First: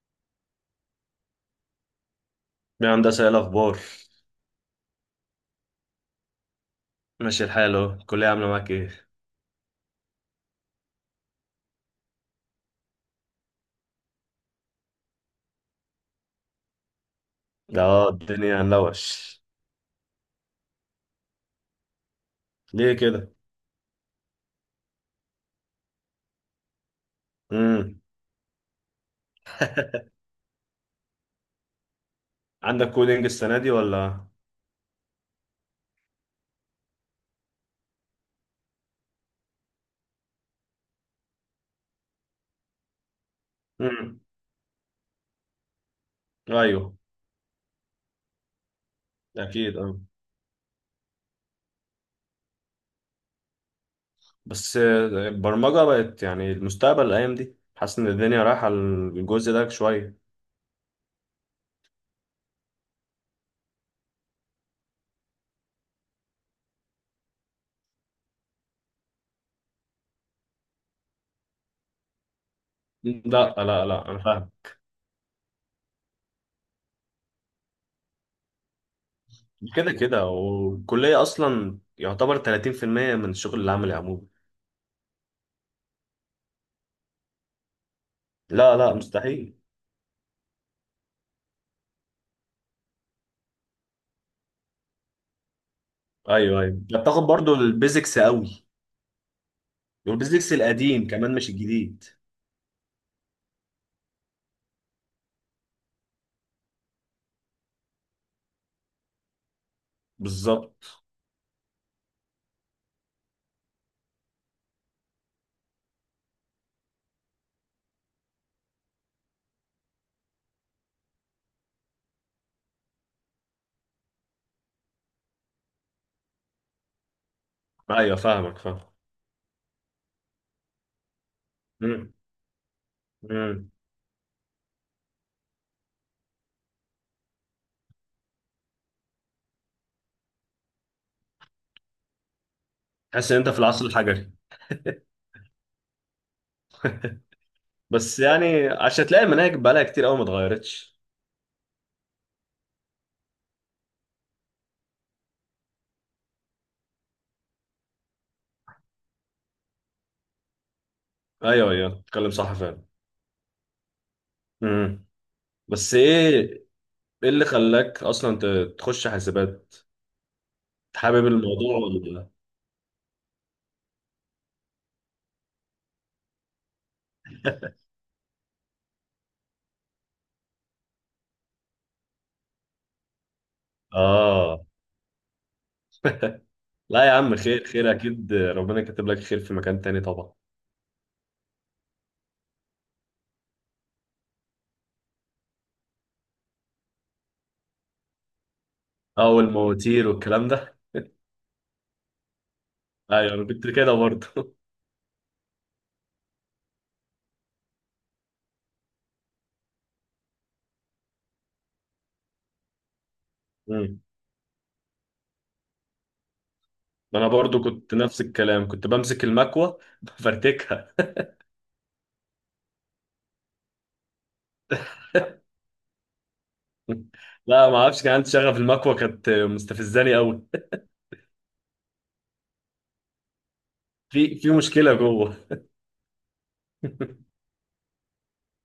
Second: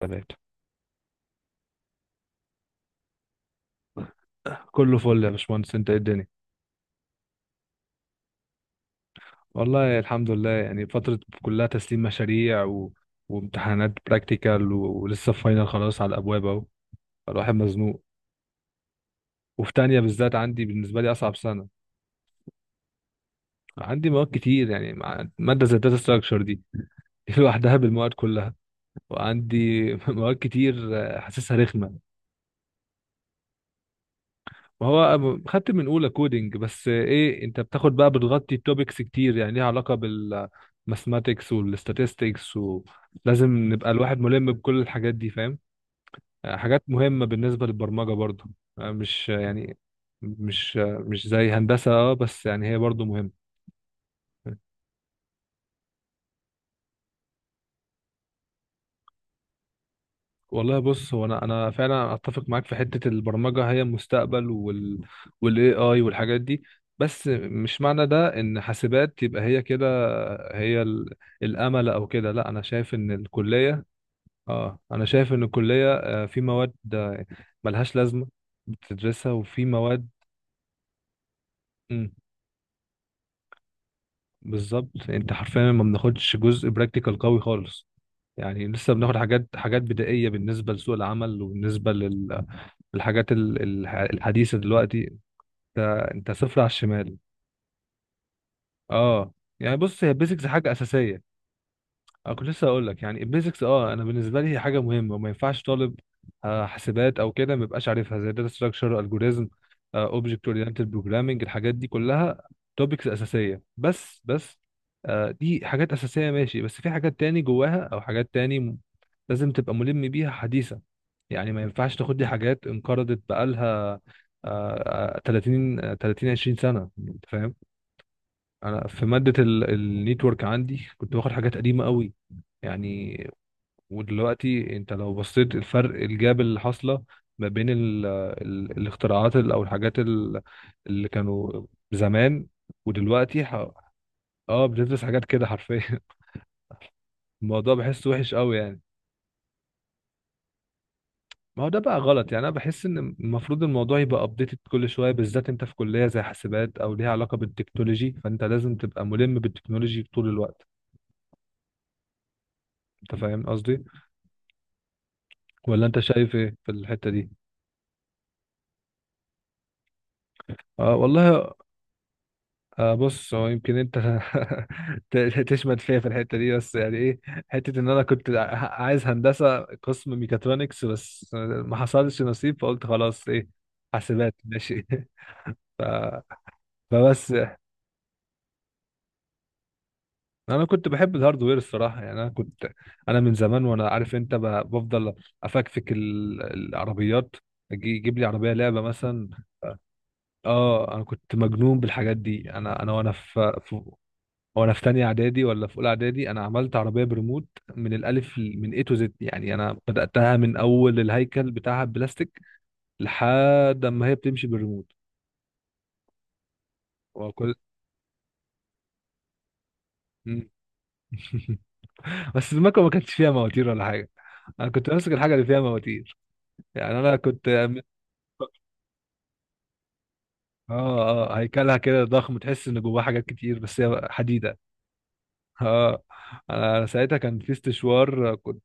تلاتة يا هندسة ايه الأخبار؟ كله فل يا باشمهندس انت ايه الدنيا. ماشي الحال اهو. الكلية عاملة معاك ايه؟ والله الحمد لله يعني فترة كلها تسليم مشاريع وامتحانات براكتيكال ولسه فاينل خلاص على الابواب اهو الواحد مزنوق. اه الدنيا هنلوش. وفي تانية بالذات عندي بالنسبة لي اصعب سنة. ليه كده؟ عندي مواد كتير يعني مادة زي الداتا ستراكشر دي لوحدها امم. بالمواد كلها. وعندي مواد كتير حاسسها رخمة. عندك كودينج السنة دي ولا؟ ما هو خدت من اولى كودينج، بس ايه، انت بتاخد بقى بتغطي توبكس كتير يعني ليها علاقه بالماثماتكس والستاتستكس، ولازم نبقى الواحد امم، ملم بكل الحاجات دي، فاهم؟ حاجات ايوه، مهمه بالنسبه للبرمجه برضه. مش أكيد، يعني اه. مش مش زي هندسه، اه، بس يعني هي برضه مهمه. بس البرمجة بقت يعني المستقبل الأيام دي، حاسس إن الدنيا رايحة الجزء ده شوية. والله بص، هو انا فعلا اتفق معاك في حته البرمجه هي المستقبل والاي اي والحاجات دي. بس مش معنى ده ان حاسبات يبقى هي كده هي الامل او كده، لا. انا شايف ان لا الكليه، لا لا، أنا فاهم. اه انا شايف ان الكليه، في مواد، ملهاش لازمه بتدرسها، وفي كده مواد كده، والكلية أصلا مم، يعتبر 30% من الشغل العملي عموما. بالظبط. انت حرفيا ما بناخدش جزء براكتيكال قوي خالص، يعني لا لسه لا، بناخد حاجات مستحيل. بدائية بالنسبة لسوق العمل وبالنسبة للحاجات الحديثة دلوقتي. انت انت صفر ايوه على ايوه، الشمال. بتاخد برضو البيزكس قوي. اه، يعني بص، هي بيزكس والبيزكس حاجة القديم كمان، أساسية. مش الجديد. أنا كنت لسه أقول لك، يعني البيزكس، أه، أنا بالنسبة لي هي حاجة مهمة، وما ينفعش طالب حاسبات أو كده ما يبقاش عارفها زي داتا ستراكشر، ألجوريزم، أوبجكت أورينتد بالظبط. بروجرامينج، الحاجات دي كلها توبكس أساسية. بس دي حاجات أساسية، ماشي، بس في حاجات تاني جواها أو حاجات تاني لازم تبقى ملم بيها، حديثة. يعني ما ينفعش تاخد دي حاجات انقرضت بقالها، آه، آه، 30 آه، 30 20 سنة أنت. ايوه، فاهمك فاهم. انا في ماده النيتورك عندي كنت باخد حاجات قديمه قوي مم. يعني. مم. ودلوقتي انت لو بصيت الفرق، الجاب اللي حاصله ما بين ال ال الاختراعات او الحاجات اللي كانوا زمان تحس ان ودلوقتي انت في العصر الحجري. اه، بتدرس حاجات كده حرفيا. الموضوع بحسه بس وحش قوي يعني يعني. عشان تلاقي المناهج بقالها كتير قوي ما اتغيرتش. ما هو ده بقى غلط، يعني انا بحس ان المفروض الموضوع يبقى ابديتد كل شويه، بالذات انت في كليه زي حاسبات او ليها علاقه بالتكنولوجي، فانت لازم تبقى ملم بالتكنولوجي طول الوقت. ايوه ايوه، تتكلم صح فعلا. انت فاهم قصدي؟ مم. ولا بس انت شايف ايه ايه، في الحتة ايه دي؟ اللي خلاك اصلا تخش حاسبات؟ اه حابب والله، الموضوع ولا؟ آه بص، هو يمكن انت ت- تشمت فيا في الحتة دي، بس يعني ايه، حتة ان انا كنت عايز هندسة قسم ميكاترونكس بس ما حصلش نصيب، فقلت خلاص، ايه، حاسبات اه. ماشي. ف... لا يا فبس، عم، خير خير، اكيد ربنا كاتب لك خير في مكان تاني طبعا. انا كنت بحب الهاردوير الصراحة، يعني انا كنت، انا من زمان وانا عارف انت بفضل افكفك العربيات، اجي يجيب لي عربية لعبة مثلا. اه، والمواتير والكلام ده. اه، انا كنت مجنون بالحاجات دي، انا انا وانا ايوه انا في كنت في كده برضه. وانا في تانية اعدادي ولا في اولى اعدادي انا عملت عربيه بريموت، من الالف من اي تو زد، يعني انا بداتها من اول الهيكل بتاعها بلاستيك لحد مم. ما هي بتمشي بالريموت. انا وكل برضه كنت نفس الكلام، كنت بمسك المكوه مم. بفرتكها. بس المكوه ما كانتش فيها مواتير ولا حاجه، انا كنت ماسك الحاجه اللي فيها مواتير، يعني انا كنت لا، ما اعرفش، كان عندي شغف، المكوة كانت مستفزاني قوي. اه اه، هيكلها كده ضخم تحس ان جواها حاجات كتير بس هي في حديده. مشكلة جوه. اه، انا ساعتها كان في استشوار، كنت،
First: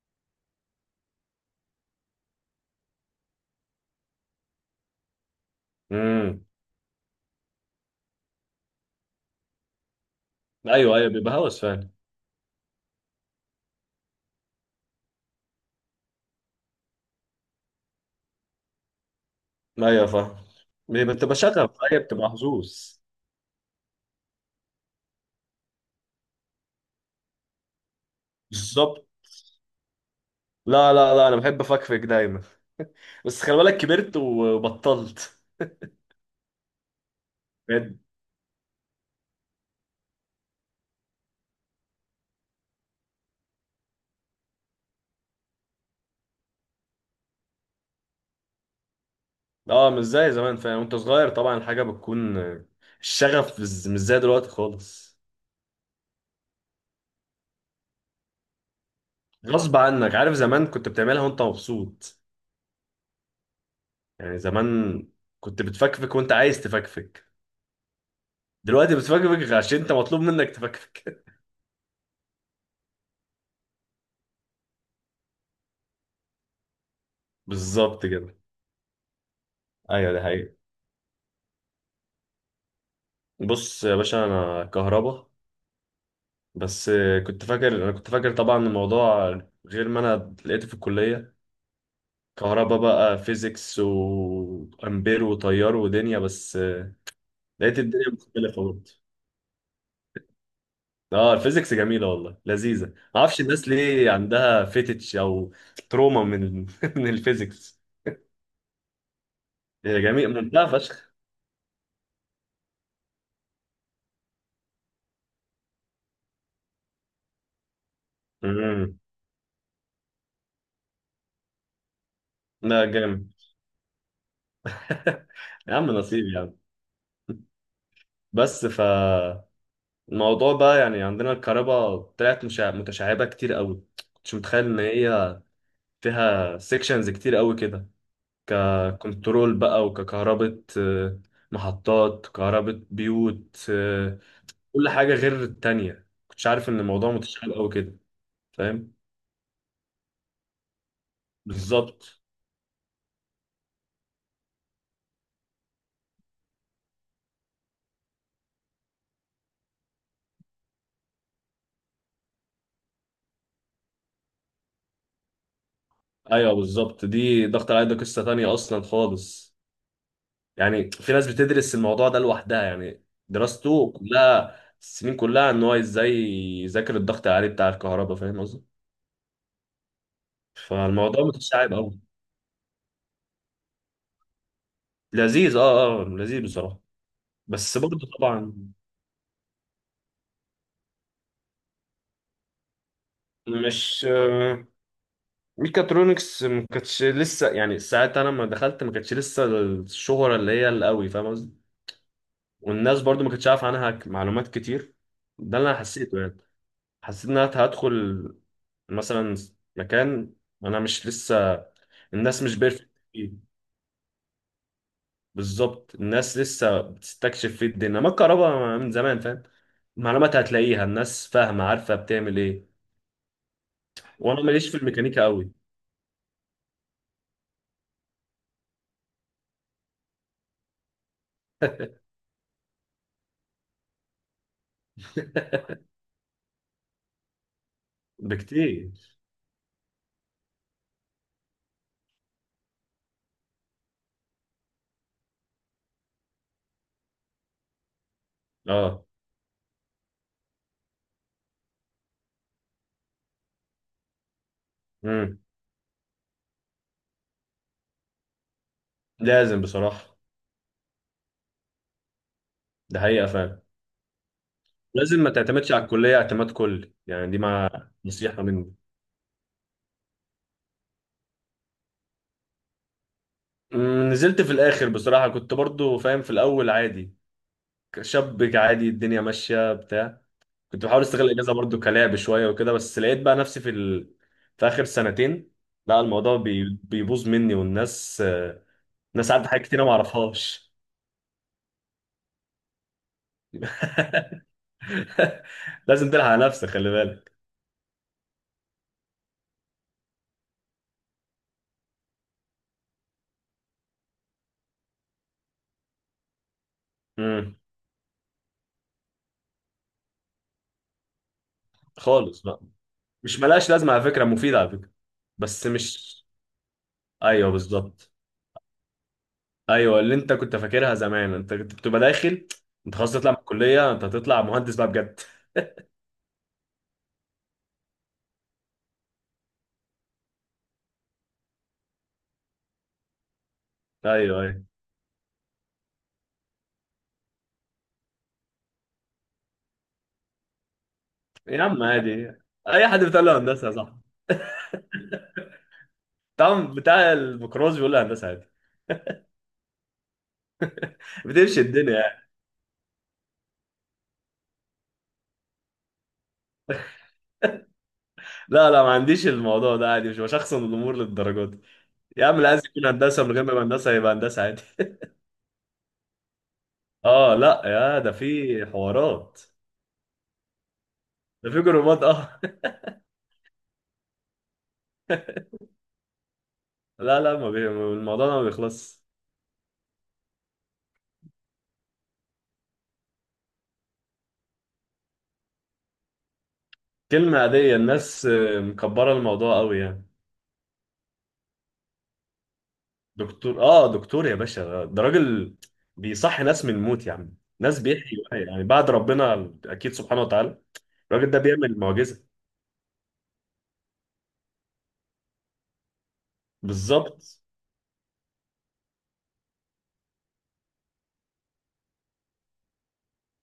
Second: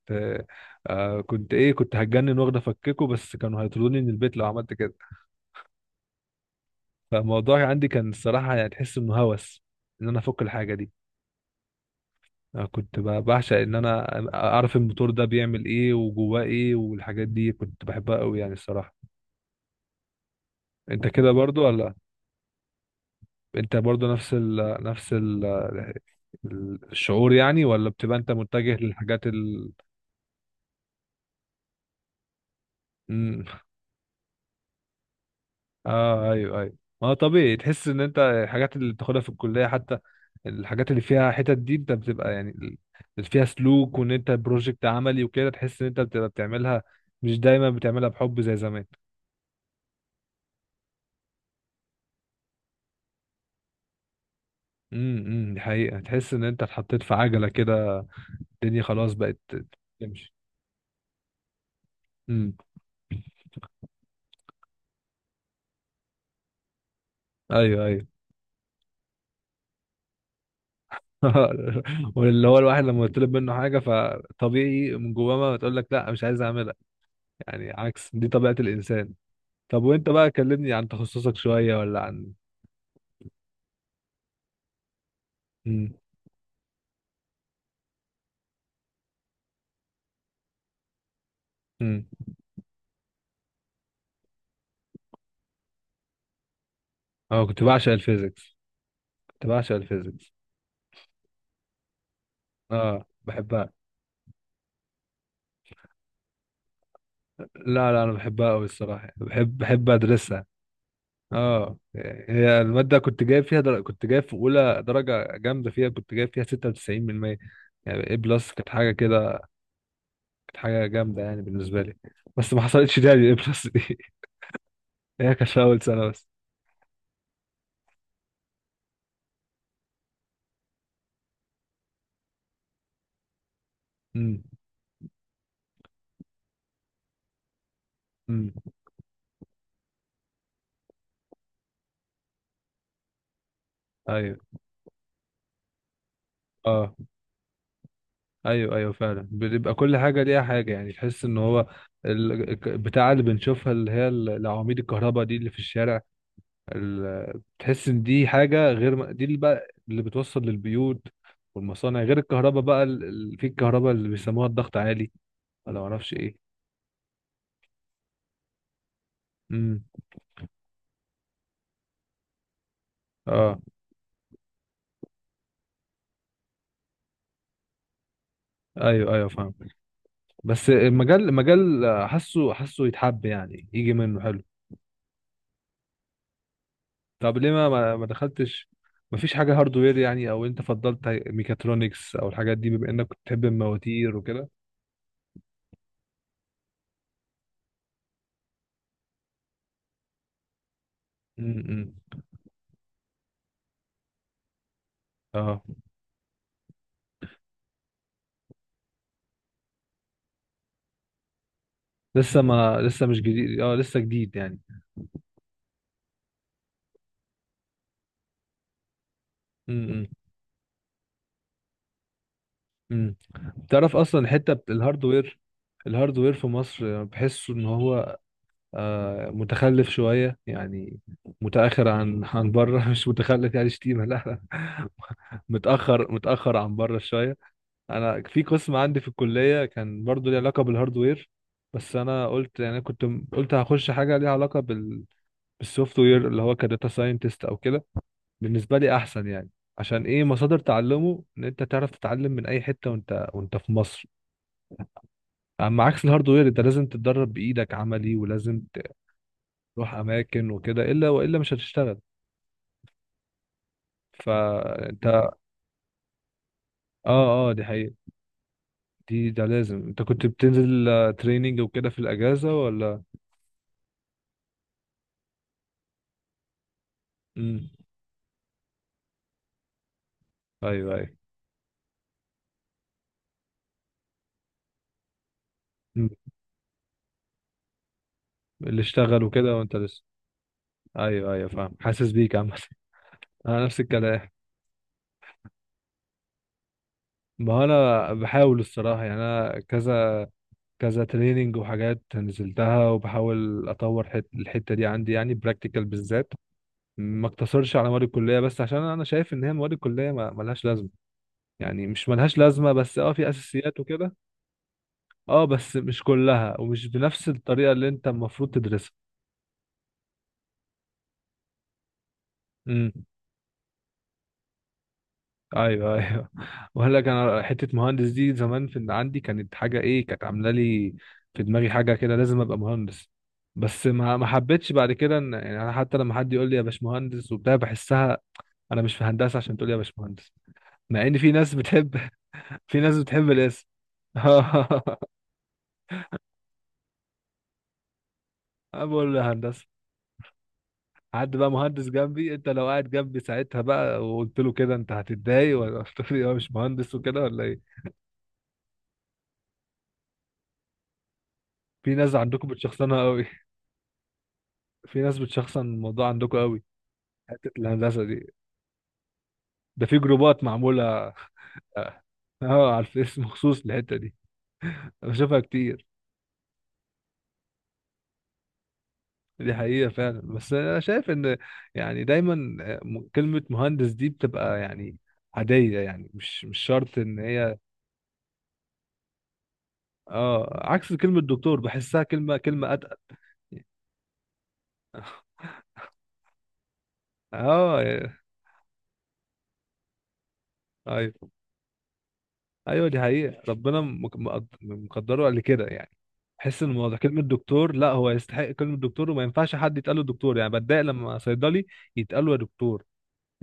آه، كنت ايه، كنت هتجنن واخده افككه، بس كانوا هيطردوني من البيت لو عملت كده. امم. فالموضوع عندي كان الصراحة يعني تحس انه هوس، ان انا افك الحاجة دي. ايوه ايوه، بيبقى هوس فعلا. انا كنت بعشق ان انا اعرف الموتور ده بيعمل ايه وجواه ايه، والحاجات دي كنت بحبها قوي يعني الصراحة. ايوه فاهم. انت بيبقى كده بتبقى برضو شغف، ولا؟ ايوه بتبقى حظوظ. انت برضو نفس ال نفس ال الشعور يعني، ولا بتبقى انت متجه بالظبط. للحاجات لا لا لا، انا بحب افكفك دايما. بس خلي بالك كبرت وبطلت. اه ايوه ايوه. ما هو طبيعي تحس بجد. ان انت الحاجات اللي بتاخدها في الكليه حتى، الحاجات اللي فيها حتت دي انت بتبقى يعني اللي فيها سلوك وان انت بروجكت عملي وكده، تحس ان انت بتبقى بتعملها، مش دايما بتعملها بحب زي زمان. اه، مش زي زمان فعلا، وانت صغير طبعا الحاجة بتكون، الشغف مش زي دلوقتي امم، خالص. دي حقيقه، تحس ان انت اتحطيت في عجله كده، الدنيا خلاص بقت غصب عنك، تمشي. عارف زمان كنت بتعملها وانت مبسوط. امم، يعني زمان كنت بتفكفك وانت عايز تفكفك. ايوه ايوه. دلوقتي بتفكفك عشان انت مطلوب منك تفكفك. واللي هو الواحد لما يطلب منه حاجه فطبيعي من جواه ما تقول لك لا، مش عايز اعملها، يعني بالظبط عكس دي كده. طبيعه الانسان. طب وانت ايوه، دي بقى حقيقة. كلمني عن تخصصك شوية ولا عن، بص يا باشا، انا كهربا. امم، بس كنت فاكر انا كنت فاكر طبعا الموضوع غير ما انا لقيته في الكلية. امم، كهربا بقى، فيزيكس وامبير وتيار ودنيا بس. اه، كنت لقيت بعشق الدنيا الفيزيكس، مختلفة برضه. كنت بعشق الفيزيكس. اه، الفيزيكس جميلة والله، لذيذة، ما اه اعرفش الناس بحبها. ليه عندها فيتش او تروما من من الفيزيكس. لا لا، انا بحبها قوي الصراحة، بحب هي جميل ادرسها. ممتعة فشخ. اه، هي المادة كنت جايب فيها كنت جايب في اولى درجة جامدة فيها، كنت جايب فيها 96%، يعني اي بلس، كانت حاجة امم. كده، كانت حاجة جامدة يعني بالنسبة لي. بس ما لا، حصلتش تاني جامد. الاي بلس دي. هي كانت في يا اول عم سنة نصيب بس. يا عم. بس فالموضوع بقى، يعني عندنا الكهرباء طلعت متشعبة كتير قوي. كنتش امم، متخيل ان هي فيها سيكشنز كتير قوي كده. امم، ككنترول بقى وككهرباء، محطات كهرباء بيوت، ايوه، كل حاجة غير التانية، كنتش عارف ان اه، الموضوع متشعب قوي كده. ايوه ايوه فاهم. فعلا، بيبقى كل حاجه ليها حاجه، يعني تحس ان هو بالظبط. بتاع اللي بنشوفها اللي هي العواميد الكهرباء دي اللي في الشارع، بتحس ان دي حاجه غير دي اللي بقى اللي بتوصل للبيوت والمصانع، غير الكهرباء بقى في الكهرباء اللي بيسموها الضغط عالي ولا معرفش ايه. ايوه بالظبط، دي ضغط العيد ده قصة تانية اصلا خالص. امم، يعني في ناس بتدرس الموضوع ده لوحدها، يعني اه دراسته كلها، السنين كلها، ان هو ازاي يذاكر الضغط العالي بتاع الكهرباء، فاهم قصدي. ايوه ايوه فاهم. بس المجال، فالموضوع متشعب المجال، قوي. حاسه يتحب، يعني يجي منه حلو. لذيذ، اه اه لذيذ بصراحة. طب ليه بس ما برضه طبعا، دخلتش، ما فيش حاجة هاردوير يعني، او انت فضلت ميكاترونكس او الحاجات دي بما انك كنت بتحب مش المواتير وكده؟ ميكاترونكس ما كانتش لسه يعني ساعتها، انا لما دخلت ما كانتش لسه الشهرة اللي هي القوي، فاهم قصدي. امم، والناس برضه ما كانتش عارف عنها معلومات كتير. ده اه، اللي انا حسيته يعني. حسيت ان انا هدخل مثلا مكان، انا مش لسه الناس مش بيرفكت لسه مش فيه. جديد، اه لسه جديد يعني. بالظبط، الناس لسه بتستكشف فيه، الدنيا ما الكهرباء من زمان فاهم. امم، المعلومات هتلاقيها الناس فاهمة عارفة بتعمل ايه. امم. تعرف اصلا وانا الحتة ماليش في الميكانيكا الهاردوير، قوي. الهاردوير في مصر بحسه ان هو آه متخلف شوية يعني، متأخر عن بره، مش متخلف يعني، شتيمة، لا لا. متأخر، متأخر عن بره شوية. انا في قسم بكتير. عندي في الكليه كان برضو ليه علاقه بالهاردوير، بس انا قلت يعني كنت قلت هخش حاجه ليها علاقه بالسوفت وير، اللي هو كداتا ساينتست او كده، بالنسبه لي اه. احسن يعني. عشان ايه، مصادر تعلمه، ان انت تعرف تتعلم من اي حته وانت في مصر. امم. اما عكس الهاردوير، انت لازم تتدرب بايدك عملي، ولازم لازم تروح بصراحة. اماكن وكده، الا والا مش هتشتغل. ده حقيقة فعلا. فانت لازم ما اه، تعتمدش على الكلية اعتماد كلي، يعني دي اه دي ما حقيقه، نصيحة مني. ده لازم. انت كنت بتنزل تريننج وكده في الاجازه ولا؟ نزلت في الاخر بصراحة، كنت برضو فاهم في الاول عادي، امم، شاب عادي الدنيا ماشيه بتاع. كنت ايوه بحاول ايوه، استغل الاجازه برضو كلعب شويه وكده، بس لقيت بقى نفسي في اخر سنتين. لا، الموضوع بيبوظ مني، والناس اللي اشتغل الناس عارفه وكده حاجات وانت كتير، أنا ما لسه. اعرفهاش. ايوه ايوه فاهم، حاسس بيك عامة. انا نفس الكلام. لازم تلحق على نفسك، خلي بالك. ما انا بحاول الصراحة، يعني انا كذا تريننج وحاجات نزلتها، وبحاول اطور الحتة دي عندي، يعني براكتيكال بالذات، ما امم. اقتصرش على مواد الكلية بس، عشان انا شايف ان هي مواد الكلية ما ملهاش لازمة، يعني مش ملهاش خالص بقى. لازمة بس، اه، في مش ملاش اساسيات لازمه على وكده، فكره، مفيده على فكره. اه بس بس مش مش، كلها ومش بنفس ايوه الطريقة اللي انت بالظبط. المفروض تدرسها. ايوه اللي انت كنت فاكرها زمان، انت كنت بتبقى داخل، امم. انت خلاص تطلع من الكليه، انت هتطلع مهندس بقى بجد. ايوه ايوه. وقال لك، انا حته مهندس دي زمان في عندي كانت حاجه، ايه، كانت عامله لي في دماغي حاجه كده، لازم ابقى مهندس. بس ما ما ايوه ايوه. حبيتش بعد كده، ان يعني انا حتى لما حد يقول لي يا باشمهندس وبتاع بحسها، انا مش في هندسه عشان تقول لي يا باشمهندس، مع ان في ناس يا عم بتحب. عادي. في اي ناس حد بتقول بتحب له الاسم. هندسه يا صاحبي، بتاع الميكروز بيقول له هندسه عادي. انا بقول له هندسه. حد بقى بتمشي مهندس الدنيا يعني. جنبي، انت لو قاعد جنبي ساعتها بقى وقلت له كده، انت هتتضايق ولا هتقول لي يا مش مهندس وكده ولا ايه؟ لا لا، ما عنديش الموضوع ده، عادي، مش بشخصن الامور للدرجه دي. في ناس يا عم عندكم اللي عايز يكون بتشخصنها هندسه قوي، من غير ما يبقى هندسه، يبقى هندسه عادي. في ناس بتشخصن الموضوع عندكم قوي، اه حتة لا يا، الهندسة ده دي في حوارات، ده في جروبات معمولة. ده في جروبات، اه. اه على الفيس مخصوص للحتة دي، انا بشوفها كتير. لا لا، ما الموضوع ده ما بيخلص. دي حقيقة فعلا، بس انا شايف ان، يعني دايما، كلمة مهندس دي بتبقى يعني عادية، يعني مش مش شرط ان كلمه هي، عاديه، الناس مكبره الموضوع قوي يعني. اه عكس كلمة دكتور بحسها كلمة، اتقل. دكتور، اه دكتور يا باشا، ده راجل بيصحي ناس من الموت، يا عم اه، ناس آه، بيحيوا يعني بعد ربنا اكيد سبحانه وتعالى. ايوه الراجل ده بيعمل معجزة. ايوه دي حقيقة، ربنا مقدره قبل كده يعني، حس ان الموضوع كلمة بالظبط. دكتور، لا هو يستحق كلمة دكتور، وما ينفعش حد يتقال له دكتور، يعني بتضايق لما صيدلي يتقال له يا دكتور،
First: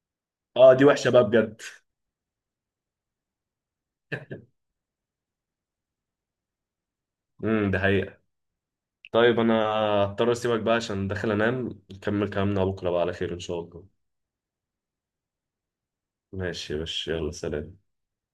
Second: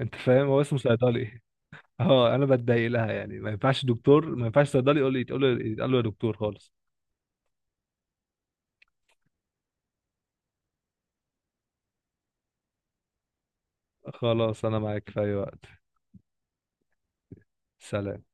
انت فاهم، هو اه اسمه دي وحشة بقى صيدلي. بجد. اه، انا بتضايق لها يعني، ما ينفعش دكتور، ما ينفعش صيدلي يقول لي يتقال له يا دكتور خالص. امم. ده حقيقة. طيب انا هضطر اسيبك بقى عشان داخل انام، نكمل كلامنا بكرة بقى على خير ان شاء الله. خلاص، انا معاك في اي وقت. ماشي يا باشا، يلا سلام. سلام.